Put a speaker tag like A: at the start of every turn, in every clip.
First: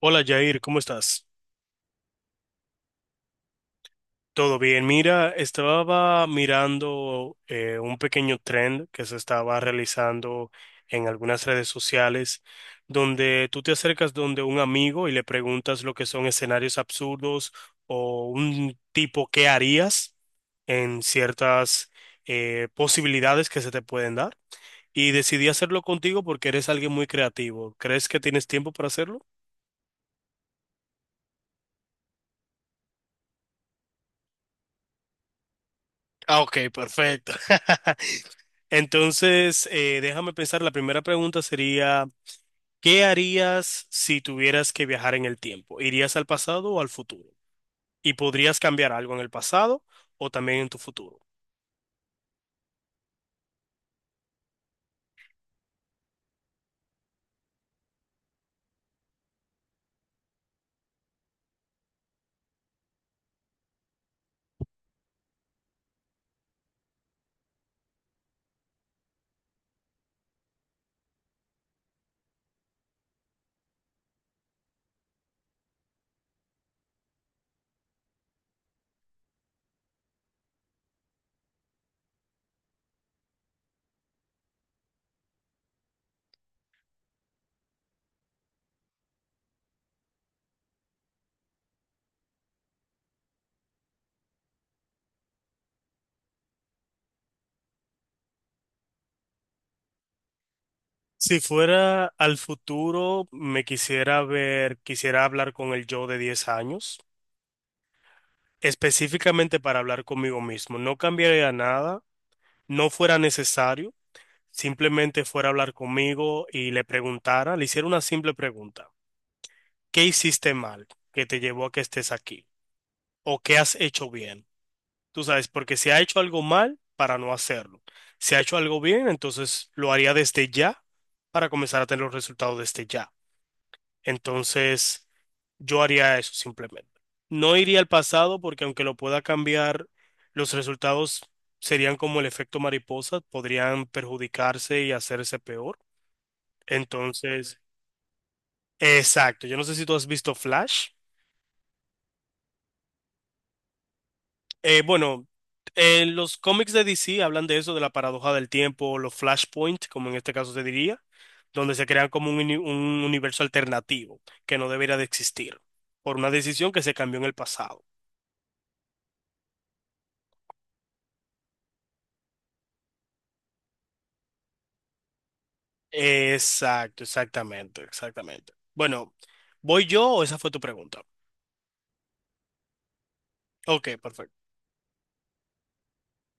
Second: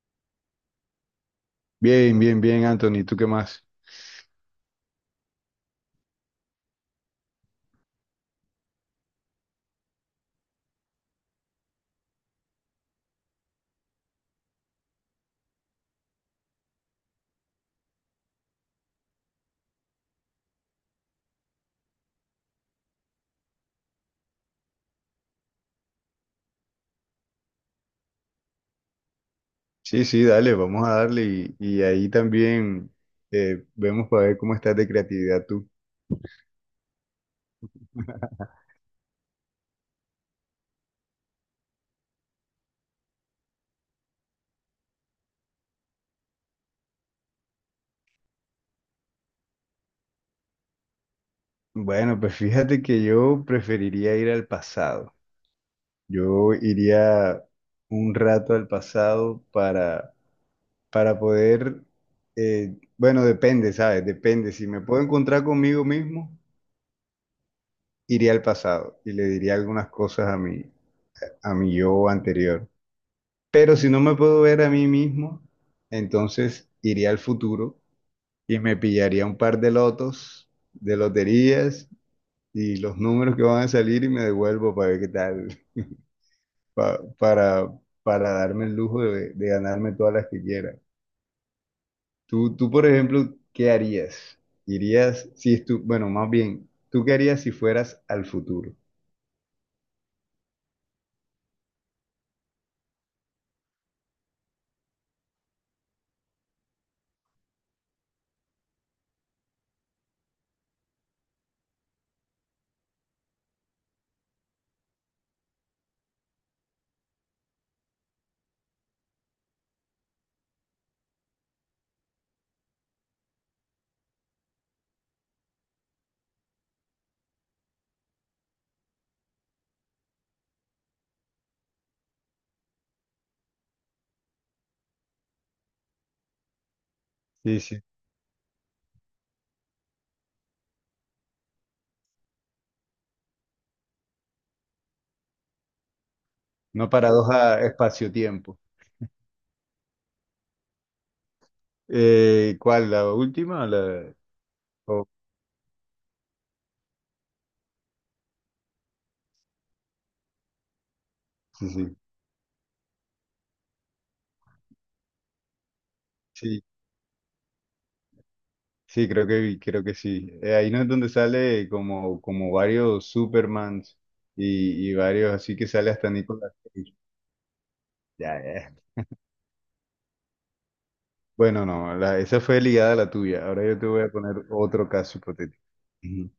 A: Hola Jair, ¿cómo estás?
B: Bien, bien, bien, Anthony, ¿tú qué más?
A: Todo bien. Mira, estaba mirando un pequeño trend que se estaba realizando en algunas redes sociales, donde tú te acercas donde un amigo y le preguntas lo que son escenarios absurdos o un tipo qué harías en ciertas posibilidades que se te pueden dar. Y decidí hacerlo contigo porque eres alguien muy creativo. ¿Crees que tienes tiempo para hacerlo?
B: Sí, sí, dale, vamos a darle y ahí también vemos para ver cómo estás de creatividad tú.
A: Ah, ok, perfecto. Entonces, déjame pensar, la primera pregunta sería, ¿qué harías si tuvieras que viajar en el tiempo? ¿Irías al pasado o al futuro? ¿Y podrías cambiar algo en el pasado o también en tu futuro?
B: Bueno, pues fíjate que yo preferiría ir al pasado. Yo iría un rato al pasado para poder, bueno, depende, ¿sabes? Depende. Si me puedo encontrar conmigo mismo, iría al pasado y le diría algunas cosas a mi yo anterior. Pero si no me puedo ver a mí mismo, entonces iría al futuro y me pillaría un par de lotos, de loterías y los números que van a salir y me devuelvo para ver qué tal, pa- para, para darme el lujo de ganarme todas las que quiera. Tú, por ejemplo, ¿qué harías? Irías, si estu- bueno, más bien, ¿tú qué harías si fueras al futuro?
A: Si fuera al futuro, me quisiera ver, quisiera hablar con el yo de 10 años, específicamente para hablar conmigo mismo. No cambiaría nada, no fuera necesario, simplemente fuera a hablar conmigo y le preguntara, le hiciera una simple pregunta. ¿Qué hiciste mal que te llevó a que estés aquí? ¿O qué has hecho bien? Tú sabes, porque si ha hecho algo mal, para no hacerlo. Si ha hecho algo bien, entonces lo haría desde ya para comenzar a tener los resultados desde ya. Entonces, yo haría eso simplemente. No
B: Sí,
A: iría
B: sí.
A: al pasado porque aunque lo pueda cambiar, los resultados serían como el efecto mariposa, podrían perjudicarse y hacerse peor.
B: Una paradoja
A: Entonces,
B: espacio-tiempo.
A: exacto. Yo no sé si tú has visto Flash.
B: ¿Cuál? ¿La última? ¿O la...? Oh,
A: Bueno, en los cómics de DC hablan de eso, de la paradoja del tiempo, los flashpoint, como en este caso se diría,
B: sí,
A: donde se
B: sí.
A: crean como un, un universo alternativo que no debería de existir por una
B: Sí.
A: decisión que se cambió en el pasado.
B: Sí, creo que sí. Ahí no es donde sale como, como varios Supermans y varios, así que sale hasta Nicolas Cage.
A: Exacto, exactamente,
B: Ya,
A: exactamente.
B: ya.
A: Bueno, ¿voy yo o esa fue tu pregunta?
B: Bueno, no, esa fue ligada a la tuya. Ahora yo te
A: Ok,
B: voy a
A: perfecto.
B: poner otro caso hipotético. Ujú.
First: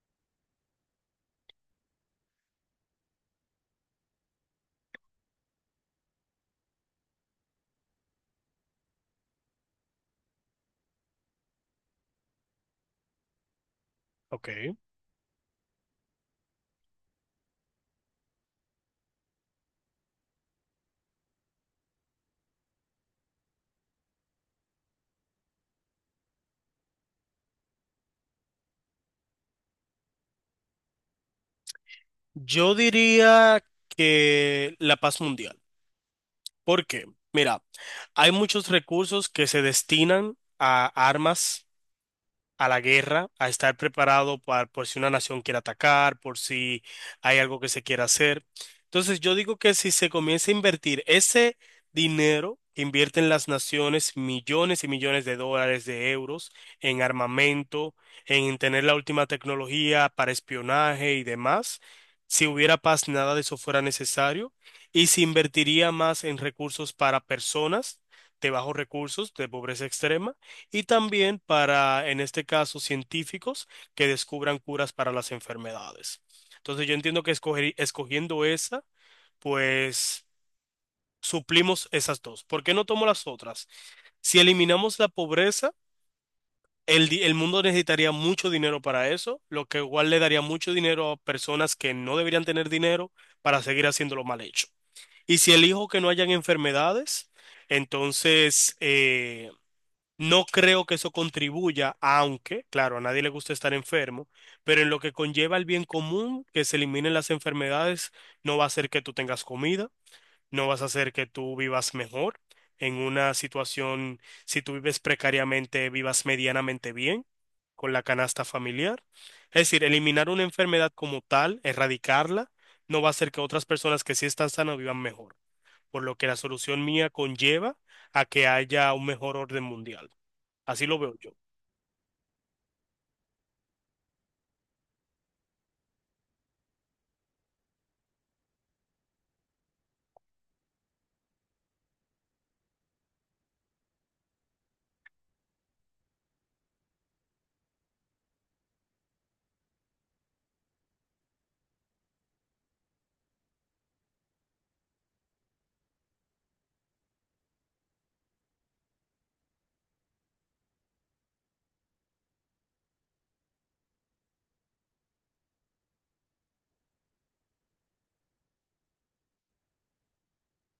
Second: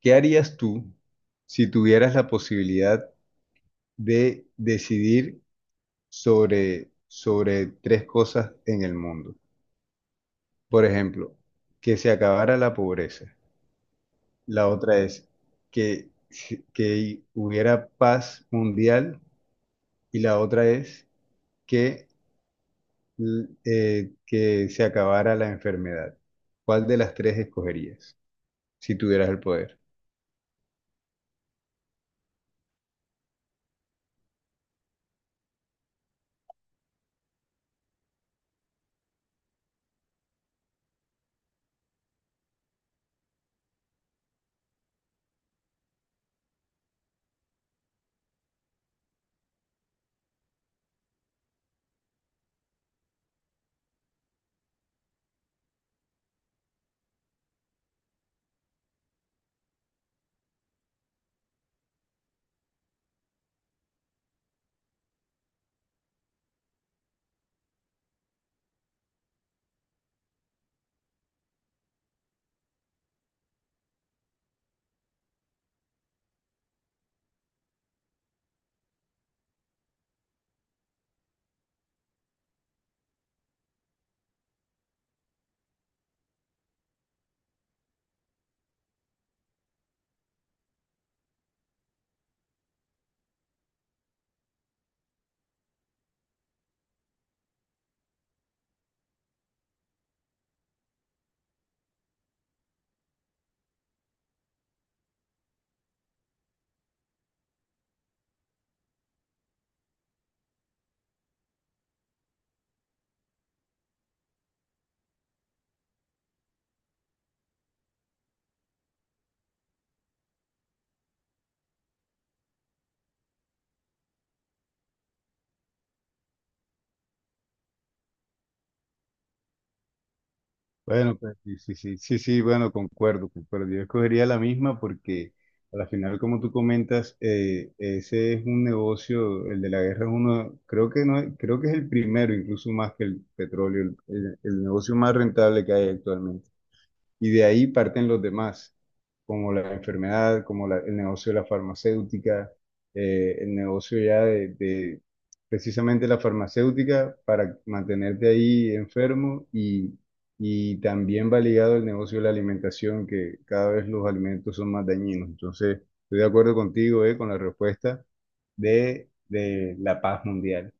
B: ¿Qué harías tú si tuvieras la posibilidad de decidir sobre tres cosas en el mundo? Por ejemplo, que se acabara la pobreza.
A: Ok.
B: La otra es que, que hubiera paz mundial y la otra es que, que se acabara la enfermedad. ¿Cuál de las tres escogerías si tuvieras el poder?
A: Yo diría que la paz mundial. ¿Por qué? Mira, hay muchos recursos que se destinan a armas a la guerra, a estar preparado para, por si una nación quiere atacar, por si hay algo que se quiera hacer. Entonces, yo digo que si se comienza a invertir ese dinero que invierten las naciones, millones y millones de dólares, de euros, en armamento, en tener la última tecnología para espionaje y demás, si hubiera paz, nada de eso fuera necesario, y se invertiría más en recursos para personas de bajos recursos, de pobreza extrema y también para, en este caso, científicos que descubran curas para las enfermedades. Entonces yo entiendo que escogiendo esa, pues suplimos esas dos. ¿Por qué no tomo las otras? Si eliminamos la pobreza, el mundo necesitaría mucho dinero para eso, lo que igual le daría mucho dinero a personas que no deberían tener dinero para seguir haciéndolo mal hecho. Y si elijo que no hayan enfermedades, entonces, no creo que eso contribuya, aunque, claro, a nadie le gusta estar enfermo, pero en lo que conlleva el bien común, que se eliminen las enfermedades, no va a hacer que tú tengas comida, no vas a hacer que tú vivas mejor en una situación, si tú vives precariamente, vivas medianamente bien con la canasta familiar. Es decir, eliminar una enfermedad como tal, erradicarla, no va a hacer que otras personas que sí están sanas vivan mejor, por lo que la solución mía conlleva a que haya un mejor orden mundial. Así lo veo
B: Bueno,
A: yo.
B: pues sí, sí, sí, sí, sí, bueno, concuerdo, concuerdo. Yo escogería la misma porque a la final, como tú comentas, ese es un negocio, el de la guerra es uno, creo que no, creo que es el primero, incluso más que el petróleo, el negocio más rentable que hay actualmente, y de ahí parten los demás, como la enfermedad, como el negocio de la farmacéutica, el negocio ya de precisamente la farmacéutica para mantenerte ahí enfermo y también va ligado el negocio de la alimentación, que cada vez los alimentos son más dañinos. Entonces, estoy de acuerdo contigo, con la respuesta de la paz mundial.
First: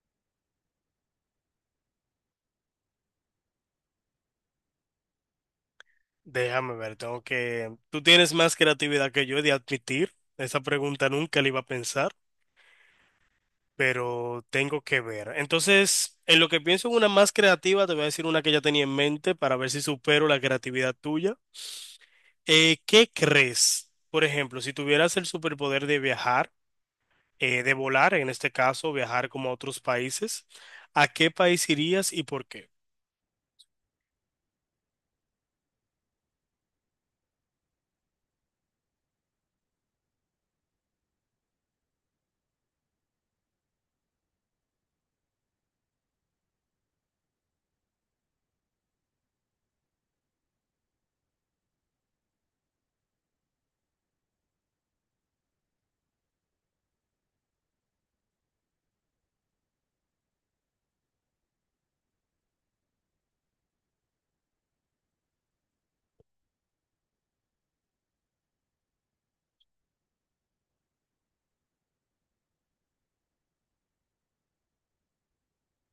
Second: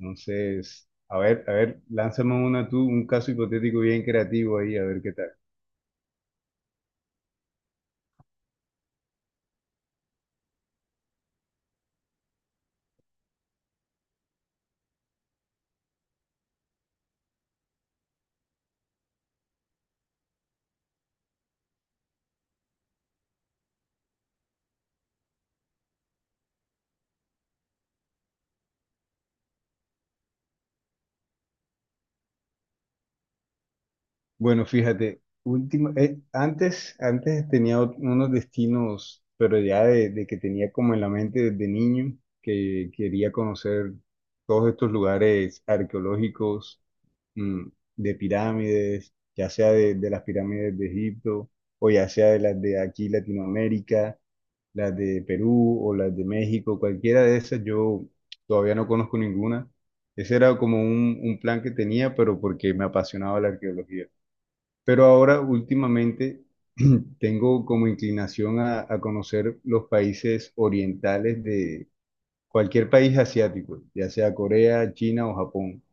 B: Entonces, a ver, lánzame una tú, un caso hipotético bien creativo ahí, a ver qué tal.
A: Déjame ver, tengo que... Tú tienes más creatividad que yo he de admitir. Esa pregunta nunca la iba a pensar, pero tengo que ver. Entonces, en lo que pienso en una más creativa, te voy a decir una que ya tenía en mente para ver si supero la creatividad tuya. ¿Qué crees? Por ejemplo, si tuvieras el superpoder de viajar, de volar, en este caso, viajar como a otros países, ¿a qué país irías y por qué?
B: Bueno, fíjate, último, antes tenía unos destinos, pero ya de que tenía como en la mente desde niño, que quería conocer todos estos lugares arqueológicos, mm, de pirámides, ya sea de las pirámides de Egipto, o ya sea de las de aquí Latinoamérica, las de Perú o las de México, cualquiera de esas, yo todavía no conozco ninguna. Ese era como un plan que tenía, pero porque me apasionaba la arqueología. Pero ahora últimamente tengo como inclinación a conocer los países orientales de cualquier país asiático, ya sea Corea, China o Japón.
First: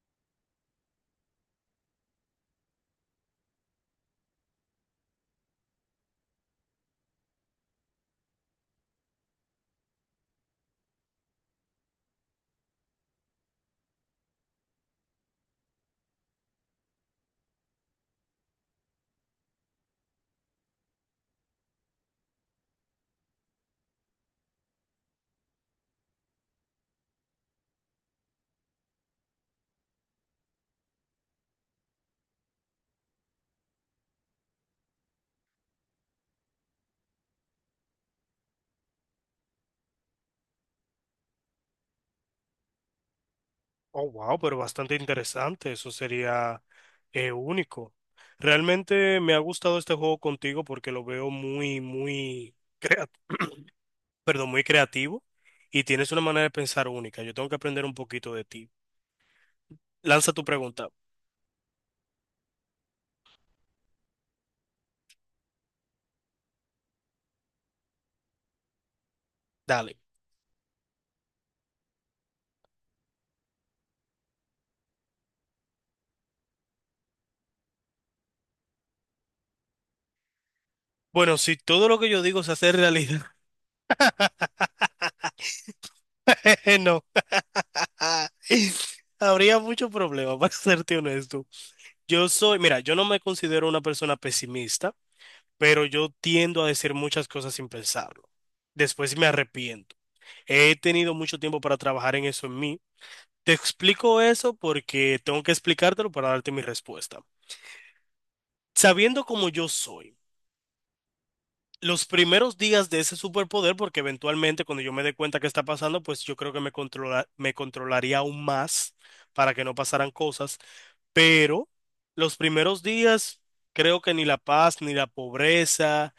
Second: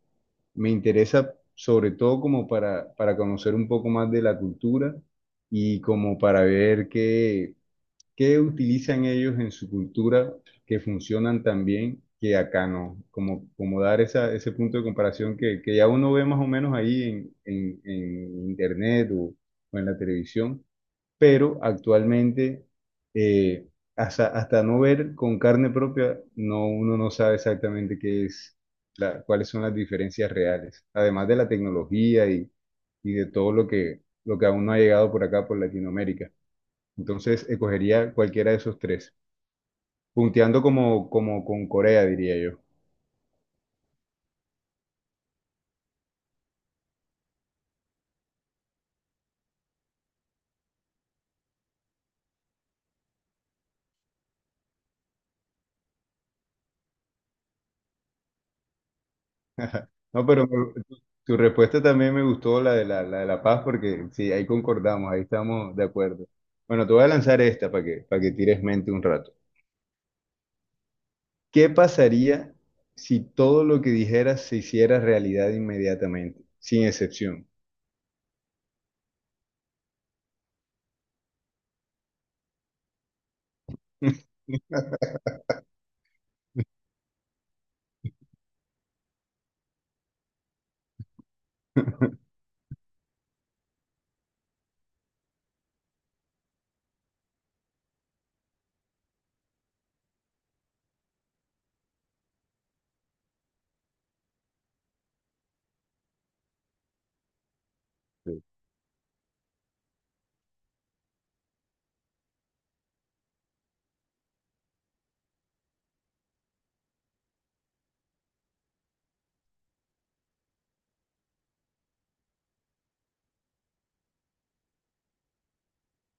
B: Me interesa sobre todo como para conocer un poco más de la cultura y como para ver ¿qué utilizan ellos en su cultura que funcionan tan bien que acá no? Como, como dar esa, ese punto de comparación que ya uno ve más o menos ahí en internet o en la televisión, pero actualmente eh, hasta no ver con carne propia, no, uno no sabe exactamente qué es, cuáles son las diferencias reales, además de la tecnología y de todo lo que aún no ha llegado por acá, por Latinoamérica. Entonces, escogería cualquiera de esos tres, punteando como, como con Corea, diría yo.
A: Oh, wow, pero bastante interesante, eso sería único. Realmente me ha gustado este juego contigo porque lo veo muy, muy, crea- perdón, muy creativo y tienes una manera de pensar única. Yo tengo que aprender un poquito de ti.
B: No,
A: Lanza tu pregunta,
B: tu respuesta también me gustó, la de la de la paz, porque sí, ahí concordamos, ahí estamos de acuerdo. Bueno, te voy a lanzar esta para que tires mente un rato.
A: dale.
B: ¿Qué pasaría si todo lo que dijeras se hiciera realidad inmediatamente, sin excepción?
A: Bueno, si todo lo que yo digo se hace realidad, no. Habría mucho problema, para serte honesto. Yo soy, mira, yo no me considero una persona pesimista, pero yo tiendo a decir muchas cosas sin pensarlo. Después me arrepiento. He tenido mucho tiempo para trabajar en eso en mí. Te explico eso porque tengo que explicártelo para darte mi respuesta.
B: Sí,
A: Sabiendo cómo yo soy. Los primeros días de ese superpoder, porque eventualmente cuando yo me dé cuenta qué está pasando, pues yo creo que me controlaría aún más para que no pasaran cosas. Pero los primeros días, creo que ni la paz, ni la pobreza,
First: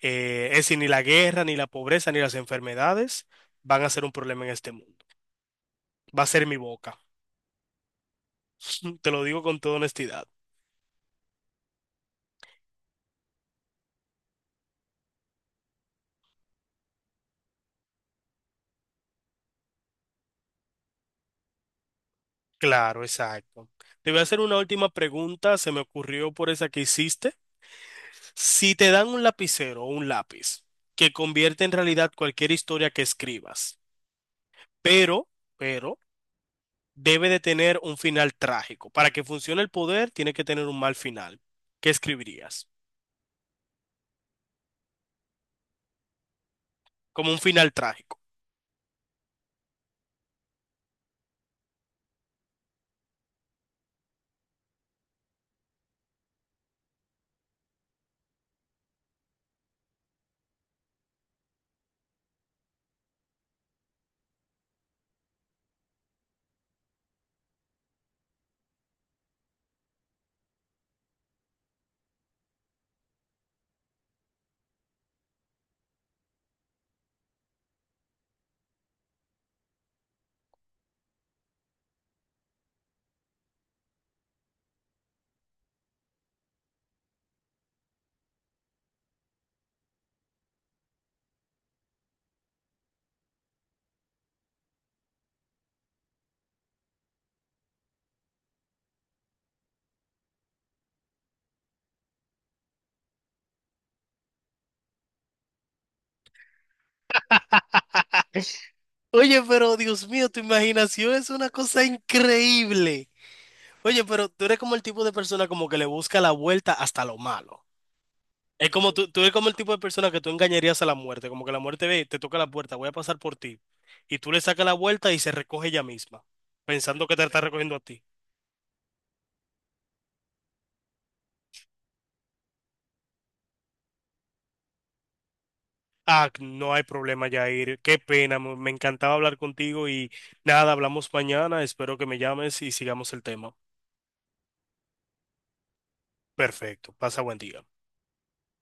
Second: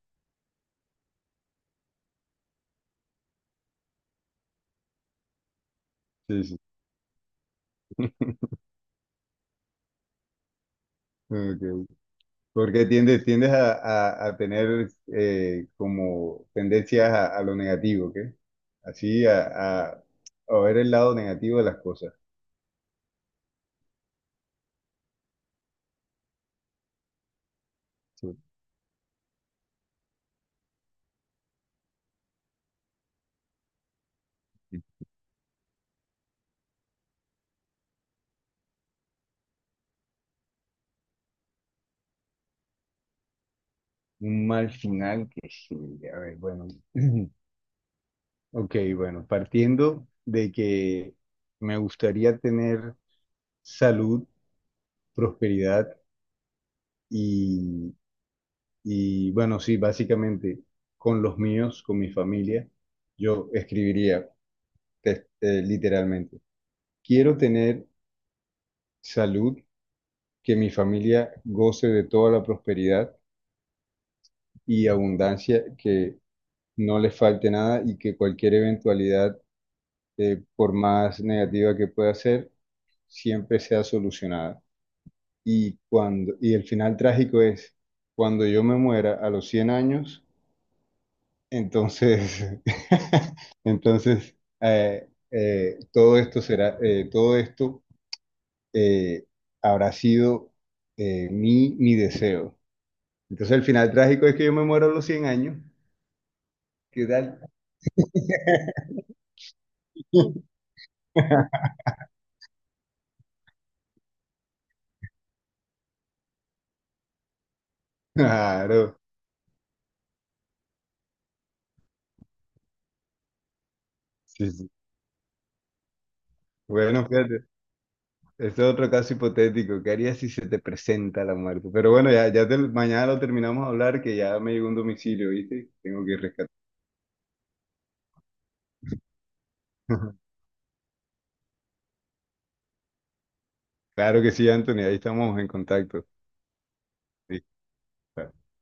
A: es decir, ni la guerra, ni la pobreza, ni las enfermedades van a ser un problema en este mundo. Va a ser
B: sí.
A: mi
B: Sí.
A: boca. Te lo digo con toda honestidad.
B: Ok. Porque tiendes a, a tener como tendencias a lo negativo, ¿ok? Así a ver el lado negativo de las cosas.
A: Claro, exacto. Te voy a hacer una última pregunta. Se me ocurrió por esa que hiciste.
B: Sí.
A: Si te dan un lapicero o un lápiz que convierte en realidad cualquier historia que escribas, pero, pero, debe de tener un final trágico. Para que funcione el poder, tiene que tener un mal final. ¿Qué escribirías?
B: Un mal final que sí, a ver, bueno.
A: Como un final trágico.
B: Ok, bueno, partiendo de que me gustaría tener salud, prosperidad y, y bueno, sí, básicamente con los míos, con mi familia, yo escribiría literalmente. Quiero tener salud, que mi familia goce de toda la prosperidad y abundancia, que no les falte nada y que cualquier eventualidad, por más negativa que pueda ser, siempre sea solucionada. Y el final trágico es, cuando yo me muera a los 100 años, entonces, entonces todo esto será, todo esto eh, habrá sido mi deseo. Entonces el final trágico es que yo me muero a los 100 años. ¿Qué tal?
A: Oye, pero Dios mío, tu imaginación es una cosa increíble. Oye, pero tú eres como el tipo de persona como que le busca la vuelta hasta lo malo. Es como
B: Claro.
A: tú eres como el tipo de persona que tú engañarías a la muerte, como que la muerte ve, te toca la puerta, voy a pasar por ti. Y tú le
B: Sí,
A: sacas
B: sí.
A: la vuelta y se recoge ella misma, pensando
B: Bueno,
A: que te está
B: fíjate,
A: recogiendo a ti.
B: este es otro caso hipotético. ¿Qué harías si se te presenta la muerte? Pero bueno, mañana lo terminamos de hablar, que ya me llegó un domicilio, ¿viste? Tengo que ir
A: Ah,
B: rescatar.
A: no hay problema, Jair. Qué pena, me encantaba hablar contigo y nada, hablamos mañana. Espero que me llames y sigamos el tema.
B: Claro que sí, Anthony, ahí estamos en contacto.
A: Perfecto, pasa buen
B: Sí.
A: día.
B: Claro.